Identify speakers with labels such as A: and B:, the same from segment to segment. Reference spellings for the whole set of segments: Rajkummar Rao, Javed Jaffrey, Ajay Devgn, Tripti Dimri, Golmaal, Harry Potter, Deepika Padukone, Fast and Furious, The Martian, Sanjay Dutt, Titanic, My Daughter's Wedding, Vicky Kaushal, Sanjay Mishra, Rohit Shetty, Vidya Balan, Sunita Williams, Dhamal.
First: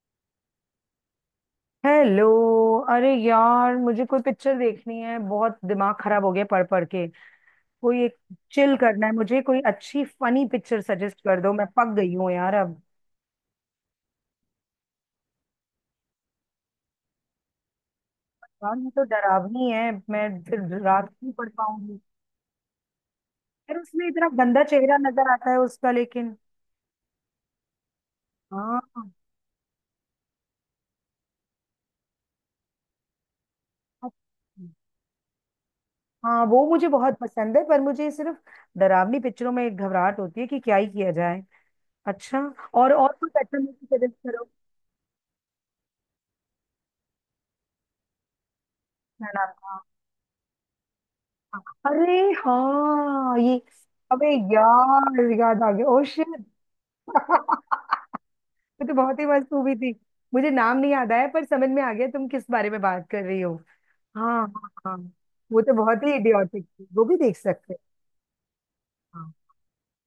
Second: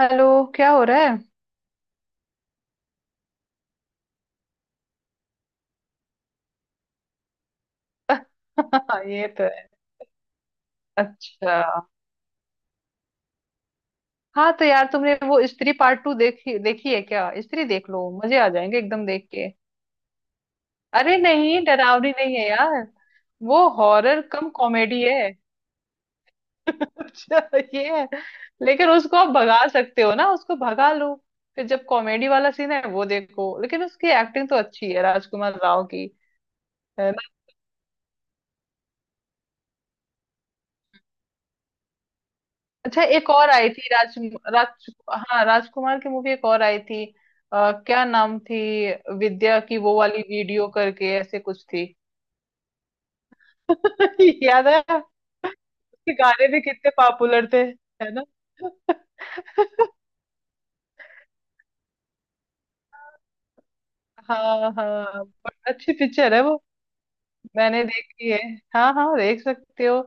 A: Hello. क्या हो रहा
B: हेलो। अरे यार, मुझे कोई पिक्चर देखनी है, बहुत दिमाग खराब हो गया पढ़ पढ़ के। कोई एक
A: है?
B: चिल करना है
A: ये
B: मुझे,
A: तो
B: कोई
A: है।
B: अच्छी फनी पिक्चर सजेस्ट कर दो,
A: अच्छा,
B: मैं पक गई हूँ यार अब।
A: हाँ तो यार तुमने वो स्त्री पार्ट 2 देखी देखी है क्या? स्त्री देख लो, मजे आ
B: यार
A: जाएंगे
B: ये तो
A: एकदम देख के।
B: डरावनी है, मैं फिर रात को
A: अरे
B: नहीं पढ़
A: नहीं,
B: पाऊंगी।
A: डरावनी नहीं है यार, वो
B: फिर उसमें
A: हॉरर
B: इतना
A: कम
B: गंदा चेहरा
A: कॉमेडी है।
B: नजर आता है उसका लेकिन।
A: अच्छा, ये है। लेकिन
B: हाँ।
A: उसको आप भगा सकते हो ना, उसको भगा लो। फिर जब कॉमेडी वाला सीन है वो देखो, लेकिन उसकी एक्टिंग तो अच्छी है राजकुमार राव की।
B: हाँ वो मुझे बहुत पसंद है, पर मुझे सिर्फ डरावनी पिक्चरों में एक घबराहट होती है कि क्या ही किया जाए। अच्छा। और
A: अच्छा,
B: और
A: एक
B: कुछ
A: और
B: अच्छा
A: आई
B: मुझे
A: थी
B: सजेस्ट
A: राज
B: करो।
A: राज हाँ, राजकुमार की मूवी एक और आई थी। क्या नाम थी?
B: है ना।
A: विद्या की वो वाली वीडियो करके ऐसे कुछ थी।
B: अरे, हाँ ये। अबे
A: याद है?
B: यार याद आ गया, ओ
A: उसके
B: शिट।
A: गाने भी कितने पॉपुलर थे, है ना?
B: ये तो बहुत ही मस्त मूवी थी। मुझे नाम नहीं याद आया पर समझ में आ गया तुम किस बारे में बात कर रही हो। हाँ, हाँ,
A: हाँ
B: हाँ।
A: हाँ,
B: वो
A: बट
B: तो
A: अच्छी
B: बहुत ही
A: पिक्चर है वो।
B: इडियोटिक थी, वो भी देख सकते हैं।
A: मैंने देखी है। हाँ हाँ, देख
B: हाँ।
A: सकते हो।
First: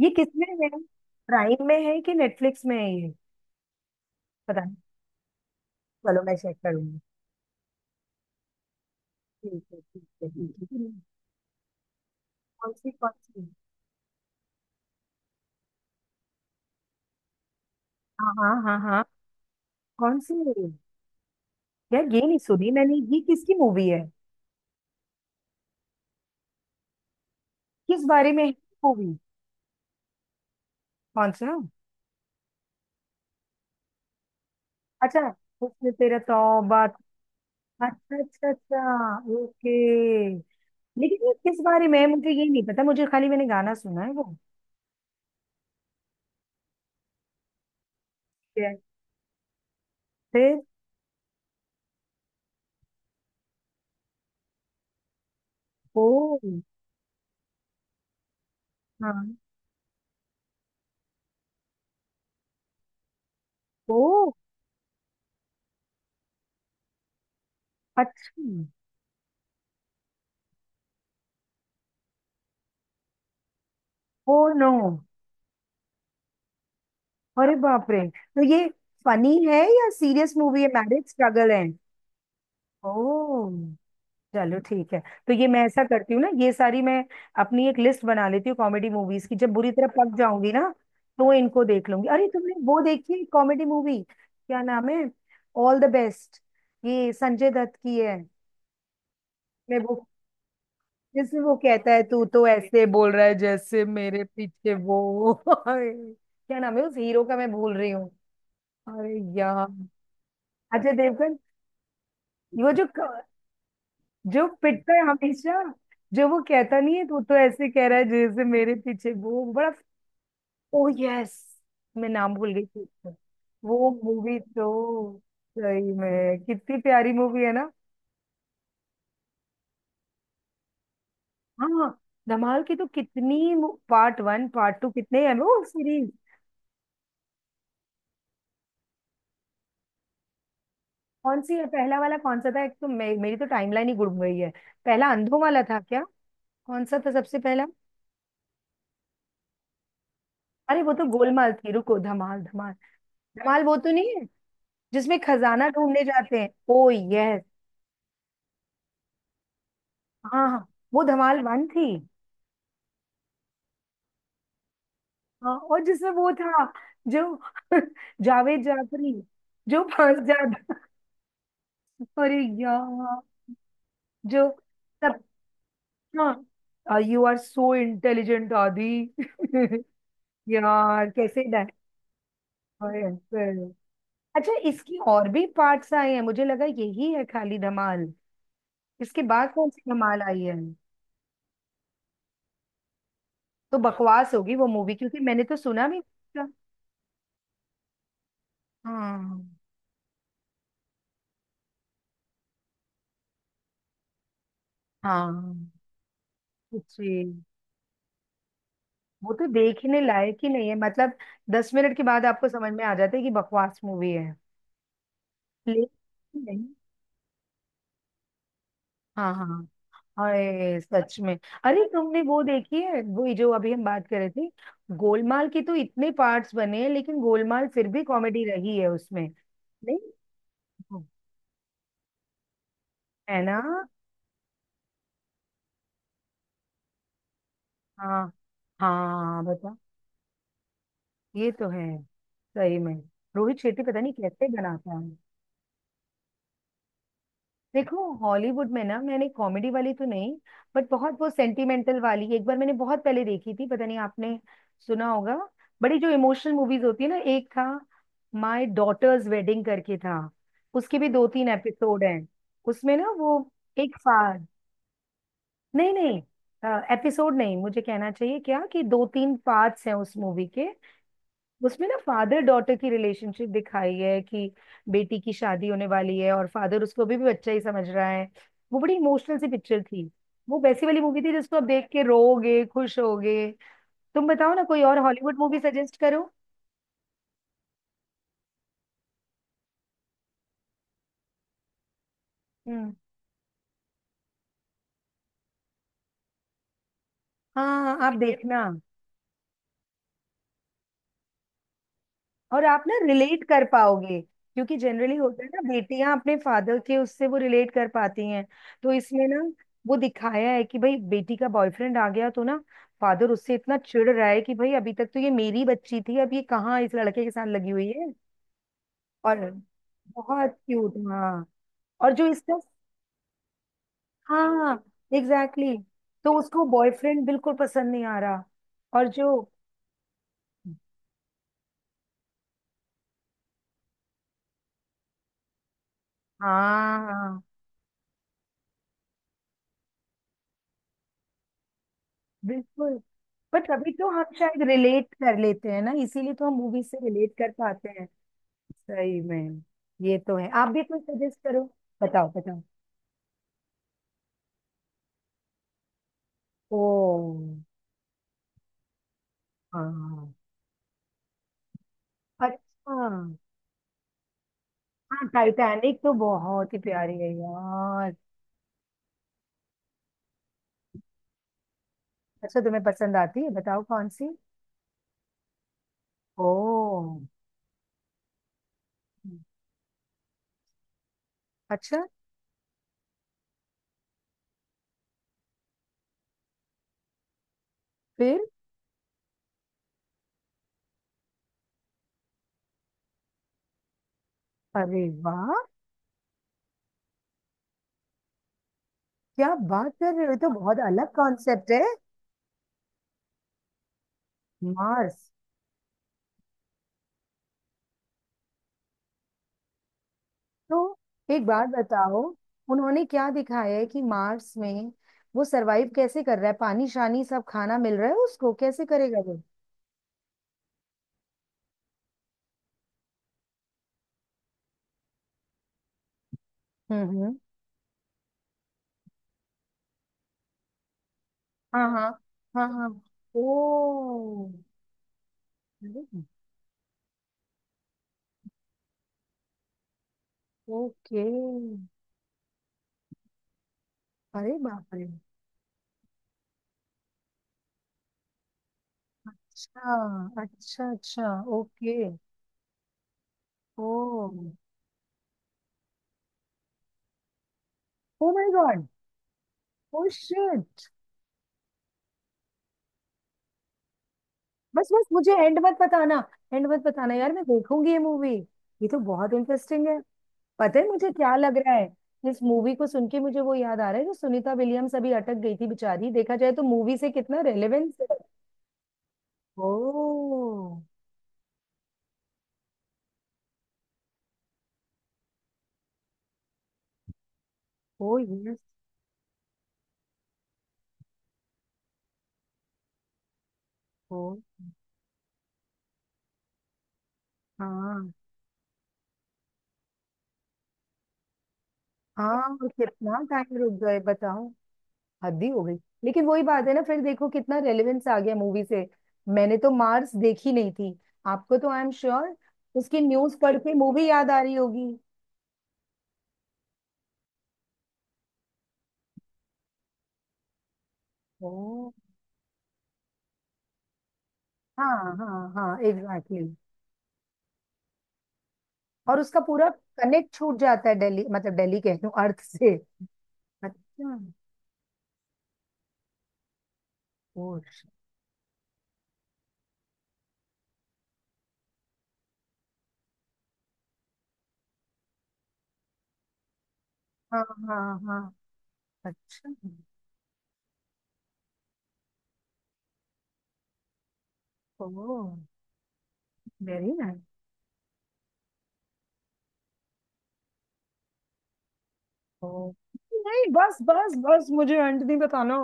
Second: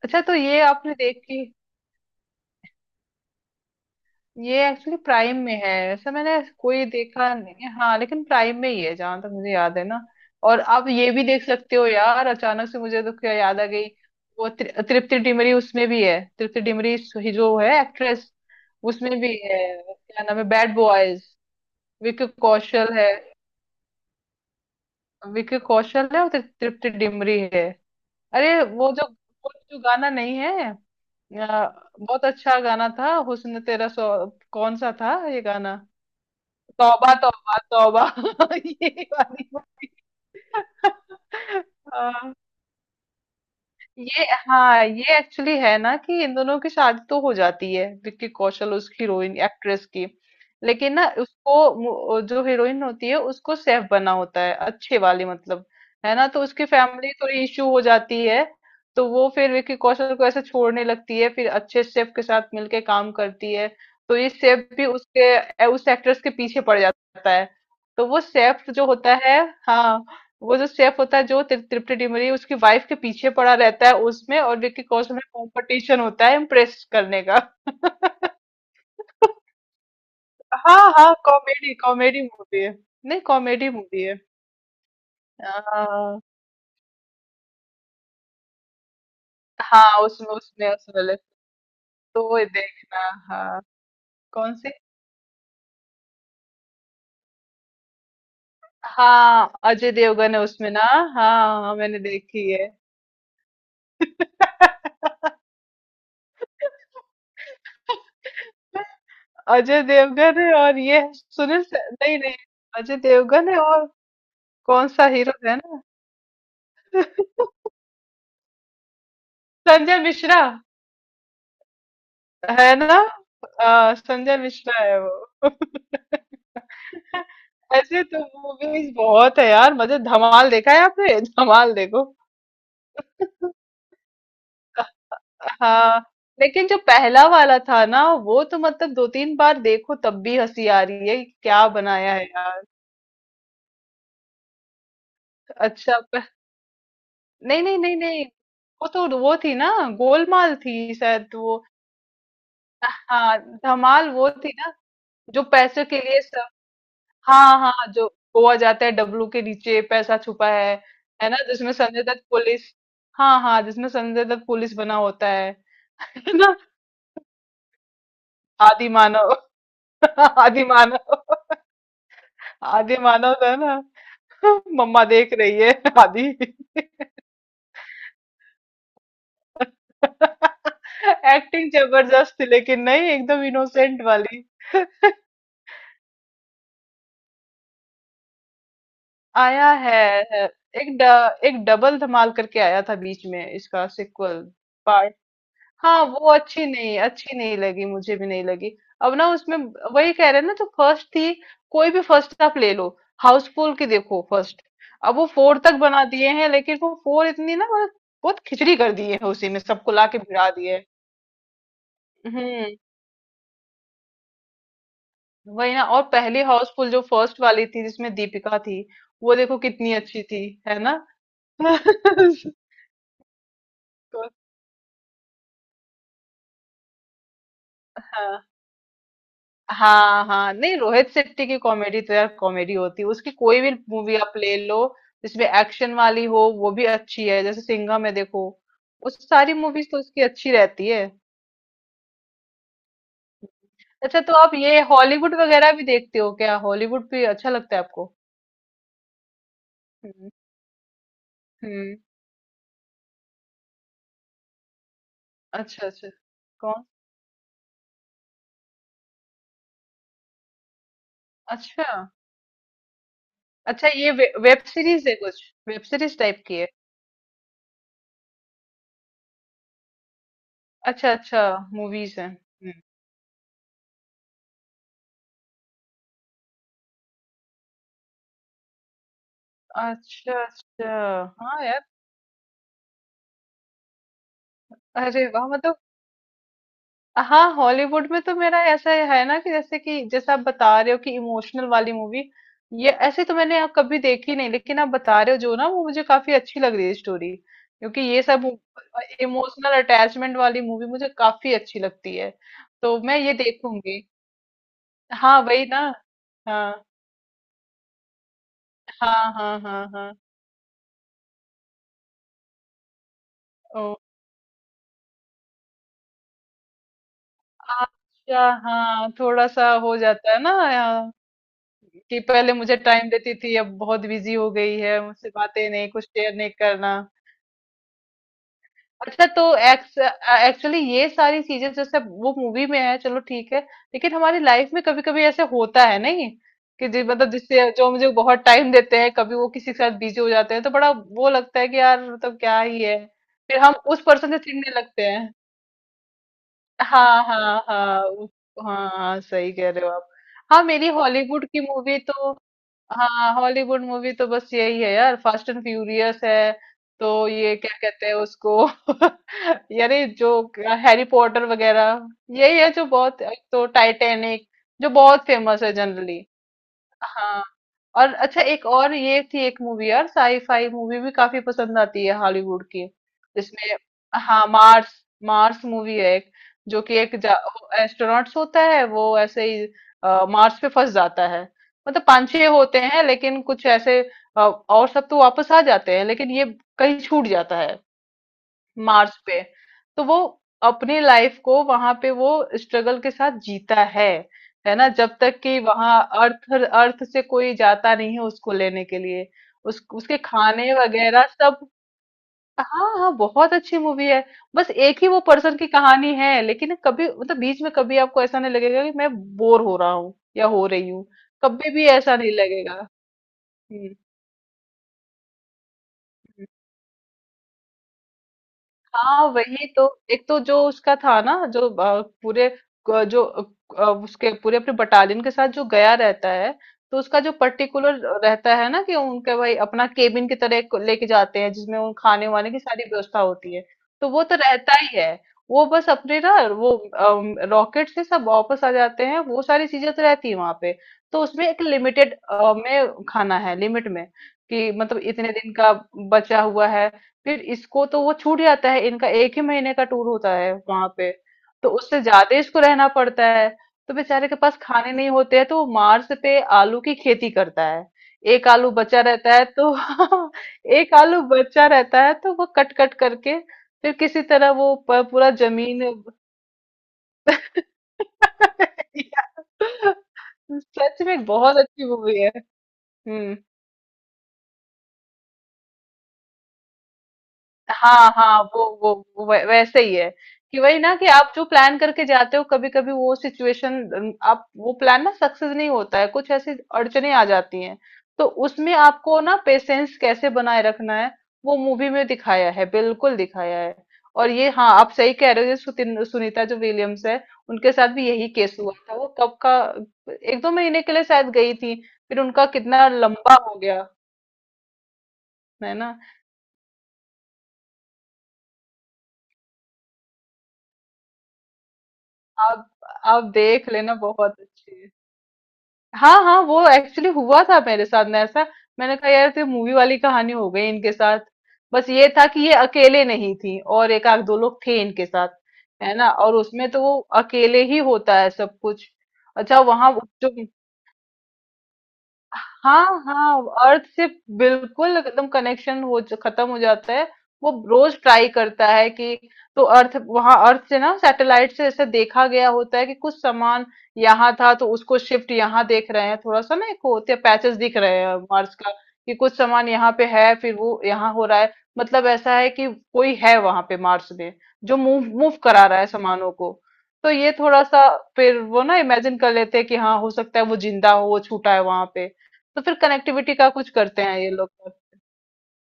B: ये
A: अच्छा, तो
B: किसमें
A: ये
B: है?
A: आपने देखी।
B: प्राइम में है कि नेटफ्लिक्स में है ये? पता
A: ये
B: नहीं,
A: एक्चुअली प्राइम में है। ऐसा
B: चलो
A: मैंने
B: मैं चेक
A: कोई
B: करूंगी।
A: देखा नहीं है, हाँ, लेकिन प्राइम में ही है जहां तक मुझे
B: ठीक
A: याद
B: है,
A: है ना।
B: ठीक है,
A: और
B: ठीक
A: आप
B: है।
A: ये भी देख सकते हो यार, अचानक
B: कौन
A: से
B: सी,
A: मुझे
B: कौन
A: तो क्या
B: सी?
A: याद आ गई। वो तृप्ति डिमरी उसमें भी है, तृप्ति डिमरी ही जो है
B: हाँ,
A: एक्ट्रेस,
B: हाँ, हाँ, हाँ।
A: उसमें भी है।
B: कौन
A: क्या
B: सी
A: नाम है,
B: है?
A: Bad boys.
B: यार ये
A: विकी
B: नहीं सुनी
A: कौशल
B: मैंने,
A: है,
B: ये किसकी मूवी है?
A: विकी कौशल है, और तृप्ति डिमरी है।
B: किस बारे में है
A: अरे, वो
B: मूवी?
A: जो, गाना नहीं है,
B: कौन सा?
A: बहुत अच्छा गाना था, हुस्न तेरा सौ। कौन सा था
B: अच्छा।
A: ये गाना?
B: उसने तेरा तौबा?
A: तौबा तौबा तौबा।
B: अच्छा, अच्छा,
A: ये
B: अच्छा।
A: वाली
B: ओके।
A: बात।
B: लेकिन ये किस बारे में है, मुझे
A: हाँ।
B: ये नहीं पता, मुझे खाली, मैंने गाना सुना है
A: ये
B: वो।
A: हाँ, ये एक्चुअली है ना कि इन दोनों की शादी तो हो जाती है, विक्की
B: ठीक
A: कौशल
B: है।
A: उस हीरोइन एक्ट्रेस की।
B: फिर?
A: लेकिन ना उसको, जो हीरोइन होती है उसको सेफ बना होता है, अच्छे वाली मतलब।
B: ओ।
A: है ना, तो उसकी फैमिली थोड़ी इश्यू हो जाती है। तो वो
B: हाँ।
A: फिर विक्की कौशल को ऐसे छोड़ने लगती है, फिर अच्छे सेफ के साथ मिलके काम करती है।
B: ओ।
A: तो ये सेफ भी उसके उस एक्ट्रेस के पीछे पड़ जाता है। तो वो
B: अच्छा।
A: सेफ जो होता है, हाँ, वो जो शेफ होता है, जो तृप्ति डिमरी उसकी वाइफ के पीछे पड़ा रहता है,
B: ओ
A: उसमें और
B: नो।
A: विक्की कौशल में कंपटीशन होता है इम्प्रेस करने का।
B: अरे बाप रे, तो ये फनी है या सीरियस मूवी है,
A: हाँ
B: मैरिज
A: हाँ,
B: स्ट्रगल है?
A: कॉमेडी कॉमेडी मूवी है। नहीं,
B: ओ।
A: कॉमेडी मूवी है।
B: चलो ठीक है। तो ये मैं ऐसा करती
A: हाँ
B: हूँ ना, ये सारी मैं अपनी एक लिस्ट बना लेती हूँ कॉमेडी मूवीज की, जब बुरी तरह
A: हाँ,
B: पक
A: उसमें
B: जाऊंगी ना
A: उसमें उसमें
B: तो इनको देख लूंगी।
A: तो
B: अरे
A: वो
B: तुमने वो
A: देखना।
B: देखी है
A: हाँ।
B: कॉमेडी मूवी,
A: कौन
B: क्या
A: सी?
B: नाम है, ऑल द बेस्ट? ये संजय दत्त की है।
A: हाँ,
B: मैं
A: अजय
B: वो,
A: देवगन है उसमें ना।
B: जिसमें वो
A: हाँ हाँ,
B: कहता
A: मैंने
B: है तू तो
A: देखी है।
B: ऐसे बोल रहा है जैसे मेरे पीछे वो अरे, क्या नाम है उस हीरो का, मैं भूल रही हूँ। अरे यार।
A: अजय देवगन है और
B: अजय
A: ये है
B: देवगन।
A: नहीं नहीं,
B: वो जो,
A: अजय देवगन है, और
B: जो
A: कौन
B: पिटता है
A: सा हीरो है
B: हमेशा।
A: ना?
B: जो वो कहता नहीं है, तो ऐसे कह रहा है जैसे मेरे पीछे वो बड़ा।
A: संजय मिश्रा।
B: ओ यस। मैं नाम भूल गई
A: है
B: थी
A: ना?
B: उसका। वो
A: संजय
B: मूवी तो
A: मिश्रा है वो।
B: सही में कितनी प्यारी मूवी है ना।
A: ऐसे तो मूवीज बहुत है यार, मजे। धमाल देखा है आपने? धमाल
B: हाँ।
A: देखो।
B: धमाल की तो कितनी, पार्ट वन, पार्ट टू, कितने हैं वो
A: हाँ,
B: सीरीज?
A: लेकिन जो पहला वाला था ना, वो तो मतलब 2-3 बार देखो तब भी हंसी आ रही है कि
B: कौन सी है
A: क्या
B: पहला
A: बनाया
B: वाला,
A: है
B: कौन सा
A: यार।
B: था? एक तो मेरी तो टाइमलाइन ही गुम गई है। पहला अंधों वाला था
A: अच्छा
B: क्या?
A: प...
B: कौन सा था सबसे
A: नहीं
B: पहला?
A: नहीं नहीं नहीं, वो तो वो थी ना, गोलमाल थी
B: अरे वो तो
A: शायद
B: गोलमाल
A: वो।
B: थी। रुको, धमाल धमाल
A: हाँ,
B: धमाल वो तो
A: धमाल
B: नहीं
A: वो थी ना
B: जिसमें
A: जो
B: खजाना
A: पैसे के
B: ढूंढने
A: लिए
B: जाते
A: सब,
B: हैं? ओ यस।
A: हाँ हाँ, जो गोवा जाते हैं, डब्लू के नीचे पैसा
B: हाँ
A: छुपा
B: हाँ,
A: है।
B: वो
A: है ना,
B: धमाल वन
A: जिसमें
B: थी।
A: संजय दत्त पुलिस, हाँ हाँ, जिसमें संजय दत्त पुलिस बना होता है।
B: हाँ, और जिसमें वो
A: है ना,
B: था जो जावेद
A: आदि
B: जाफरी,
A: मानव।
B: जो फंस
A: आदि
B: जाता।
A: मानव।
B: अरे
A: आदि
B: यार।
A: मानव था ना,
B: जो
A: मम्मा
B: सब।
A: देख रही है आदि।
B: हाँ, यू आर सो इंटेलिजेंट आदि। यार कैसे
A: एक्टिंग जबरदस्त थी लेकिन, नहीं एकदम
B: डायरेक्टर।
A: इनोसेंट वाली।
B: अच्छा, इसकी और भी पार्ट्स आए हैं? मुझे लगा यही है खाली, धमाल। इसके बाद
A: आया
B: कौन सी
A: है।
B: धमाल आई
A: है।
B: है?
A: एक ड, एक डबल धमाल करके आया था बीच में
B: तो
A: इसका सिक्वल।
B: बकवास होगी वो मूवी, क्योंकि मैंने तो सुना भी
A: हाँ, वो
B: नहीं था।
A: अच्छी नहीं लगी, मुझे भी नहीं लगी। अब ना
B: हाँ।
A: उसमें वही कह रहे हैं ना जो फर्स्ट थी। कोई भी फर्स्ट आप ले लो, हाउसफुल की देखो फर्स्ट। अब वो फोर
B: हाँ।
A: तक बना दिए हैं लेकिन वो 4
B: जी।
A: इतनी ना, मतलब बहुत खिचड़ी कर दिए हैं,
B: वो तो
A: उसी में सबको
B: देखने
A: लाके
B: लायक ही
A: भिड़ा
B: नहीं
A: दिए
B: है
A: हैं।
B: मतलब, 10 मिनट के बाद आपको समझ
A: हम्म
B: में आ जाता है कि बकवास मूवी है।
A: वही ना। और पहली
B: लेकिन नहीं।
A: हाउसफुल जो फर्स्ट वाली थी जिसमें दीपिका थी,
B: हाँ,
A: वो देखो
B: हाँ।
A: कितनी अच्छी थी, है
B: अरे
A: ना?
B: सच में। अरे तुमने वो देखी है, वो जो अभी हम बात कर रहे थे, गोलमाल के तो इतने पार्ट्स बने हैं, लेकिन गोलमाल फिर भी कॉमेडी
A: हाँ
B: रही है उसमें। नहीं।
A: हाँ हाँ, नहीं रोहित शेट्टी की कॉमेडी तो यार कॉमेडी होती है, उसकी
B: है ना।
A: कोई भी मूवी आप ले लो, जिसमें एक्शन वाली हो वो भी अच्छी है, जैसे सिंघम में
B: हाँ,
A: देखो। उस
B: हाँ,
A: सारी
B: बता।
A: मूवीज तो उसकी अच्छी रहती है।
B: ये तो है। सही में। रोहित शेट्टी पता नहीं
A: अच्छा, तो
B: कैसे
A: आप ये
B: बनाता है।
A: हॉलीवुड वगैरह भी देखते हो क्या? हॉलीवुड भी अच्छा लगता है
B: देखो
A: आपको?
B: हॉलीवुड में ना, मैंने कॉमेडी वाली तो
A: हम्म।
B: नहीं, बट बहुत वो
A: हम्म।
B: सेंटिमेंटल वाली एक बार मैंने बहुत पहले देखी थी, पता नहीं आपने सुना होगा।
A: अच्छा
B: बड़ी जो
A: अच्छा,
B: इमोशनल मूवीज
A: कौन।
B: होती है ना, एक था माय डॉटर्स वेडिंग करके था। उसके भी दो तीन
A: अच्छा
B: एपिसोड हैं। उसमें ना वो
A: अच्छा,
B: एक
A: ये
B: फाद
A: वेब सीरीज है कुछ?
B: नहीं
A: वेब
B: नहीं,
A: सीरीज टाइप की है?
B: एपिसोड नहीं मुझे कहना चाहिए, क्या कि दो तीन पार्ट्स हैं उस मूवी के।
A: अच्छा अच्छा,
B: उसमें ना
A: मूवीज है।
B: फादर डॉटर की रिलेशनशिप दिखाई है, कि बेटी की शादी होने वाली है और फादर उसको अभी भी बच्चा ही समझ रहा है। वो बड़ी इमोशनल सी पिक्चर थी।
A: अच्छा
B: वो वैसी
A: अच्छा।
B: वाली मूवी थी जिसको आप
A: हाँ यार।
B: देख के रोओगे, खुश होगे। तुम बताओ ना, कोई और
A: अरे
B: हॉलीवुड
A: वाह,
B: मूवी
A: मतलब।
B: सजेस्ट करो।
A: हाँ, हॉलीवुड में तो मेरा ऐसा है ना कि जैसे कि जैसा आप बता रहे हो कि इमोशनल वाली मूवी, ये
B: हम्म।
A: ऐसे तो मैंने आप कभी देखी नहीं, लेकिन आप बता रहे हो जो ना, वो मुझे काफी अच्छी लग रही है स्टोरी,
B: हाँ
A: क्योंकि
B: आप
A: ये सब
B: देखना।
A: इमोशनल अटैचमेंट वाली मूवी मुझे काफी अच्छी लगती है।
B: और आप ना
A: तो मैं ये
B: रिलेट कर
A: देखूंगी।
B: पाओगे, क्योंकि जनरली
A: हाँ,
B: होता है ना,
A: वही ना।
B: बेटियां अपने फादर
A: हाँ
B: के, उससे वो रिलेट कर पाती हैं। तो इसमें
A: हाँ
B: ना
A: हाँ हाँ
B: वो
A: हाँ।
B: दिखाया है कि भाई बेटी का बॉयफ्रेंड आ गया तो ना फादर उससे इतना
A: ओ,
B: चिढ़ रहा है कि भाई अभी तक तो ये मेरी बच्ची थी, अब ये कहाँ इस लड़के के साथ लगी हुई है।
A: अच्छा हाँ, थोड़ा
B: और
A: सा हो जाता है
B: बहुत
A: ना,
B: क्यूट,
A: हाँ,
B: हाँ। और
A: कि
B: जो
A: पहले
B: इसका।
A: मुझे टाइम देती थी, अब बहुत बिजी हो
B: हाँ
A: गई है, मुझसे
B: एग्जैक्टली,
A: बातें
B: exactly.
A: नहीं, कुछ शेयर
B: तो
A: नहीं
B: उसको
A: करना।
B: बॉयफ्रेंड बिल्कुल पसंद नहीं आ रहा। और
A: अच्छा,
B: जो,
A: तो एक्स एक्चुअली ये सारी चीजें जैसे वो मूवी में है, चलो ठीक है, लेकिन हमारी लाइफ में कभी कभी ऐसे होता है नहीं, कि जी मतलब
B: हाँ,
A: जिससे जो मुझे बहुत टाइम देते हैं कभी वो किसी के साथ बिजी हो जाते हैं, तो बड़ा वो लगता है कि यार मतलब क्या ही है।
B: बिल्कुल।
A: फिर
B: पर
A: हम
B: तभी
A: उस
B: तो हम
A: पर्सन से
B: शायद
A: चिढ़ने लगते
B: रिलेट
A: हैं।
B: कर लेते हैं ना, इसीलिए तो हम मूवी से
A: हाँ
B: रिलेट कर
A: हाँ
B: पाते
A: हाँ,
B: हैं।
A: हाँ
B: सही
A: हाँ, सही
B: में।
A: कह रहे हो आप।
B: ये तो है,
A: हाँ,
B: आप भी
A: मेरी
B: कोई सजेस्ट
A: हॉलीवुड की
B: करो।
A: मूवी
B: बताओ,
A: तो,
B: बताओ।
A: हाँ, हॉलीवुड मूवी तो बस यही है यार, फास्ट एंड फ्यूरियस है।
B: ओ।
A: तो ये क्या कहते हैं उसको?
B: हाँ,
A: यारे जो
B: हाँ।
A: हैरी पॉटर वगैरह, यही है जो
B: अच्छा।
A: बहुत। एक तो टाइटैनिक जो
B: हाँ
A: बहुत फेमस है
B: टाइटैनिक तो
A: जनरली।
B: बहुत ही प्यारी है
A: हाँ।
B: यार।
A: और अच्छा, एक और ये थी एक मूवी यार, साई फाई मूवी भी काफी पसंद आती है
B: अच्छा,
A: हॉलीवुड
B: तुम्हें
A: की,
B: पसंद आती है?
A: जिसमें।
B: बताओ कौन सी।
A: हाँ, मार्स। मार्स मूवी है एक, जो कि एक
B: ओ।
A: एस्ट्रोनॉट्स होता है, वो ऐसे ही मार्स पे फंस जाता है। मतलब
B: अच्छा।
A: 5-6 होते हैं, लेकिन कुछ ऐसे और सब तो वापस आ जाते हैं लेकिन ये कहीं छूट जाता है
B: फिर?
A: मार्स पे। तो वो अपनी लाइफ को वहां पे वो स्ट्रगल के साथ जीता है ना,
B: अरे
A: जब तक
B: वाह,
A: कि वहां अर्थ अर्थ से कोई जाता नहीं है उसको लेने के लिए।
B: क्या
A: उस
B: बात कर
A: उसके
B: रहे हो, ये तो
A: खाने
B: बहुत अलग
A: वगैरह सब।
B: कॉन्सेप्ट है।
A: हाँ हाँ, बहुत अच्छी मूवी है। बस एक ही वो
B: मार्स।
A: पर्सन की कहानी है, लेकिन कभी मतलब बीच में कभी आपको ऐसा नहीं लगेगा कि मैं बोर हो रहा हूँ या हो रही
B: तो
A: हूँ।
B: एक बात
A: कभी भी ऐसा
B: बताओ,
A: नहीं लगेगा।
B: उन्होंने क्या दिखाया है
A: हम्म।
B: कि मार्स में वो सरवाइव कैसे कर रहा
A: हम्म।
B: है? पानी शानी सब खाना मिल रहा है उसको, कैसे करेगा
A: हाँ,
B: वो?
A: वही तो। एक तो जो उसका था ना, जो पूरे जो उसके पूरे अपने बटालियन के साथ जो गया रहता है, तो उसका जो
B: हम्म।
A: पर्टिकुलर रहता है ना कि उनके भाई अपना केबिन की तरह एक लेके जाते हैं जिसमें
B: हाँ,
A: उन
B: हाँ,
A: खाने वाने की
B: हाँ,
A: सारी
B: हाँ।
A: व्यवस्था होती है। तो वो तो
B: ओ।
A: रहता ही है, वो बस
B: अरे।
A: अपने ना वो, रॉकेट से सब वापस आ जाते हैं, वो सारी चीजें तो रहती है वहां पे। तो
B: ओके।
A: उसमें एक लिमिटेड में खाना है, लिमिट में,
B: अरे
A: कि
B: बाप
A: मतलब
B: रे।
A: इतने दिन का बचा हुआ है। फिर इसको तो वो छूट जाता है, इनका एक ही महीने का
B: अच्छा,
A: टूर होता है वहां
B: अच्छा,
A: पे,
B: अच्छा,
A: तो
B: ओके।
A: उससे ज्यादा इसको रहना पड़ता है।
B: ओ।
A: तो बेचारे के पास खाने नहीं होते हैं, तो वो मार्च पे आलू की खेती करता है।
B: ओ
A: एक
B: माय
A: आलू
B: गॉड।
A: बचा रहता है तो,
B: ओ शिट।
A: एक आलू बचा रहता है तो वो कट कट करके फिर किसी तरह वो
B: बस बस,
A: पूरा
B: मुझे एंड मत
A: जमीन।
B: बताना। एंड मत बताना यार, मैं देखूंगी ये मूवी। ये तो बहुत इंटरेस्टिंग है। पता है
A: सच
B: मुझे
A: में
B: क्या
A: बहुत
B: लग रहा
A: अच्छी
B: है,
A: मूवी है।
B: इस मूवी को सुन के
A: हम्म।
B: मुझे वो याद आ रहा है जो सुनीता विलियम्स अभी अटक गई थी बेचारी, देखा जाए तो मूवी से कितना रेलेवेंस
A: हाँ
B: है।
A: हाँ, वो वैसे ही है,
B: ओ।
A: कि वही ना कि आप जो प्लान करके जाते हो, कभी कभी वो सिचुएशन आप वो प्लान ना सक्सेस नहीं होता है, कुछ ऐसी अड़चने आ जाती हैं।
B: ओ
A: तो
B: यस।
A: उसमें आपको ना पेशेंस कैसे बनाए रखना है, वो मूवी में दिखाया है, बिल्कुल दिखाया है। और
B: ओ।
A: ये, हाँ, आप सही कह रहे हो, ये सुनीता जो विलियम्स है, उनके साथ भी
B: हाँ,
A: यही केस हुआ था, वो कब का 1-2 महीने के लिए शायद गई थी, फिर उनका
B: हाँ
A: कितना
B: कितना
A: लंबा हो
B: टाइम रुक
A: गया।
B: गए बताओ, हद ही हो
A: है
B: गई।
A: ना?
B: लेकिन वही बात है ना, फिर देखो कितना रेलेवेंस आ गया मूवी से। मैंने तो मार्स देखी नहीं थी। आपको तो आई एम श्योर
A: आप
B: उसकी
A: आप
B: न्यूज पढ़
A: देख
B: के
A: लेना
B: मूवी याद
A: बहुत
B: आ रही
A: अच्छी
B: होगी।
A: है। हाँ, हाँ, वो एक्चुअली हुआ था मेरे साथ ना ऐसा। मैंने कहा यार ये मूवी वाली कहानी हो गई इनके साथ।
B: ओ।
A: बस ये था कि ये अकेले नहीं थी, और एक आध दो लोग थे इनके
B: हाँ,
A: साथ,
B: हाँ, हाँ
A: है ना? और
B: एग्जैक्टली।
A: उसमें तो वो अकेले ही होता है सब कुछ।
B: और उसका
A: अच्छा,
B: पूरा
A: वहाँ वो जो,
B: कनेक्ट छूट जाता है दिल्ली, मतलब दिल्ली कह रही हूँ अर्थ से।
A: हाँ हाँ, अर्थ से
B: अच्छा।
A: बिल्कुल एकदम कनेक्शन हो खत्म हो जाता है।
B: ओ
A: वो
B: श-।
A: रोज ट्राई करता है कि, तो अर्थ वहां अर्थ से ना सैटेलाइट से ऐसे देखा गया होता है कि कुछ सामान यहाँ था तो उसको शिफ्ट यहाँ देख रहे हैं, थोड़ा सा ना एक होते हैं
B: हाँ,
A: पैचेस दिख
B: हाँ,
A: रहे हैं
B: हाँ।
A: मार्स का, कि कुछ
B: अच्छा।
A: सामान यहाँ पे है फिर वो यहाँ हो रहा है, मतलब ऐसा है कि कोई है वहां पे मार्स में जो मूव
B: ओ।
A: मूव करा रहा है सामानों को।
B: वेरी
A: तो
B: नाइस।
A: ये थोड़ा सा, फिर वो ना इमेजिन कर लेते हैं कि हाँ हो सकता है वो जिंदा हो, वो छूटा है वहां पे, तो
B: ओ।
A: फिर कनेक्टिविटी
B: नहीं
A: का कुछ
B: बस
A: करते
B: बस
A: हैं ये
B: बस,
A: लोग।
B: मुझे अंत नहीं बताना।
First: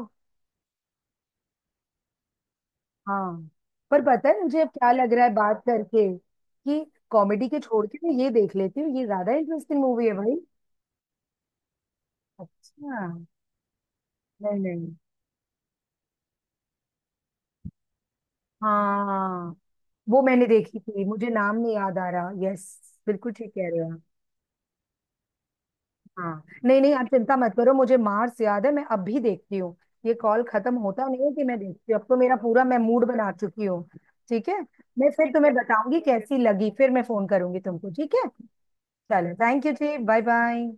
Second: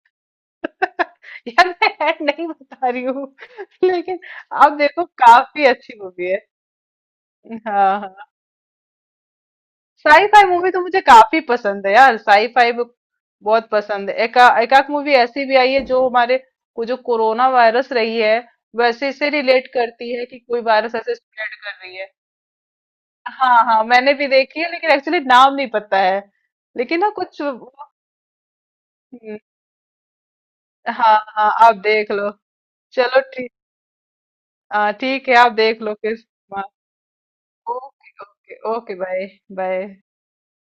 A: यार मैं ऐड नहीं बता रही हूँ।
B: हाँ। पर
A: लेकिन
B: पता है मुझे अब
A: आप
B: क्या
A: देखो
B: लग रहा है बात
A: काफी अच्छी
B: करके,
A: मूवी है।
B: कि कॉमेडी के छोड़ के
A: हाँ
B: मैं
A: हाँ,
B: ये देख लेती हूँ, ये ज्यादा इंटरेस्टिंग मूवी है
A: साई
B: भाई।
A: फाई मूवी तो मुझे काफी पसंद है यार, साई फाई
B: अच्छा।
A: बहुत पसंद है।
B: नहीं
A: एकाक
B: नहीं।
A: मूवी ऐसी भी आई है जो हमारे को, जो कोरोना वायरस रही है वैसे से
B: हाँ
A: रिलेट करती
B: वो
A: है, कि
B: मैंने
A: कोई
B: देखी
A: वायरस
B: थी,
A: ऐसे
B: मुझे
A: स्प्रेड
B: नाम नहीं
A: कर रही
B: याद
A: है।
B: आ रहा, यस, बिल्कुल ठीक
A: हाँ
B: कह रहे
A: हाँ,
B: हो।
A: मैंने भी देखी है लेकिन एक्चुअली नाम नहीं पता है।
B: हाँ नहीं नहीं,
A: लेकिन
B: आप
A: ना
B: चिंता
A: कुछ
B: मत करो, मुझे मार्स याद है, मैं अब भी देखती हूँ। ये कॉल खत्म होता
A: हाँ
B: नहीं है कि
A: हाँ,
B: मैं
A: आप
B: देखती हूँ, अब
A: देख
B: तो
A: लो।
B: मेरा पूरा, मैं मूड
A: चलो
B: बना
A: ठीक।
B: चुकी हूँ। ठीक है।
A: हाँ,
B: मैं
A: ठीक
B: फिर
A: है, आप
B: तुम्हें
A: देख लो
B: बताऊंगी
A: किस।
B: कैसी लगी, फिर मैं फोन करूंगी तुमको,
A: ओके
B: ठीक है।
A: Okay okay, bye.
B: चलो थैंक यू
A: बाय।
B: जी, बाय बाय।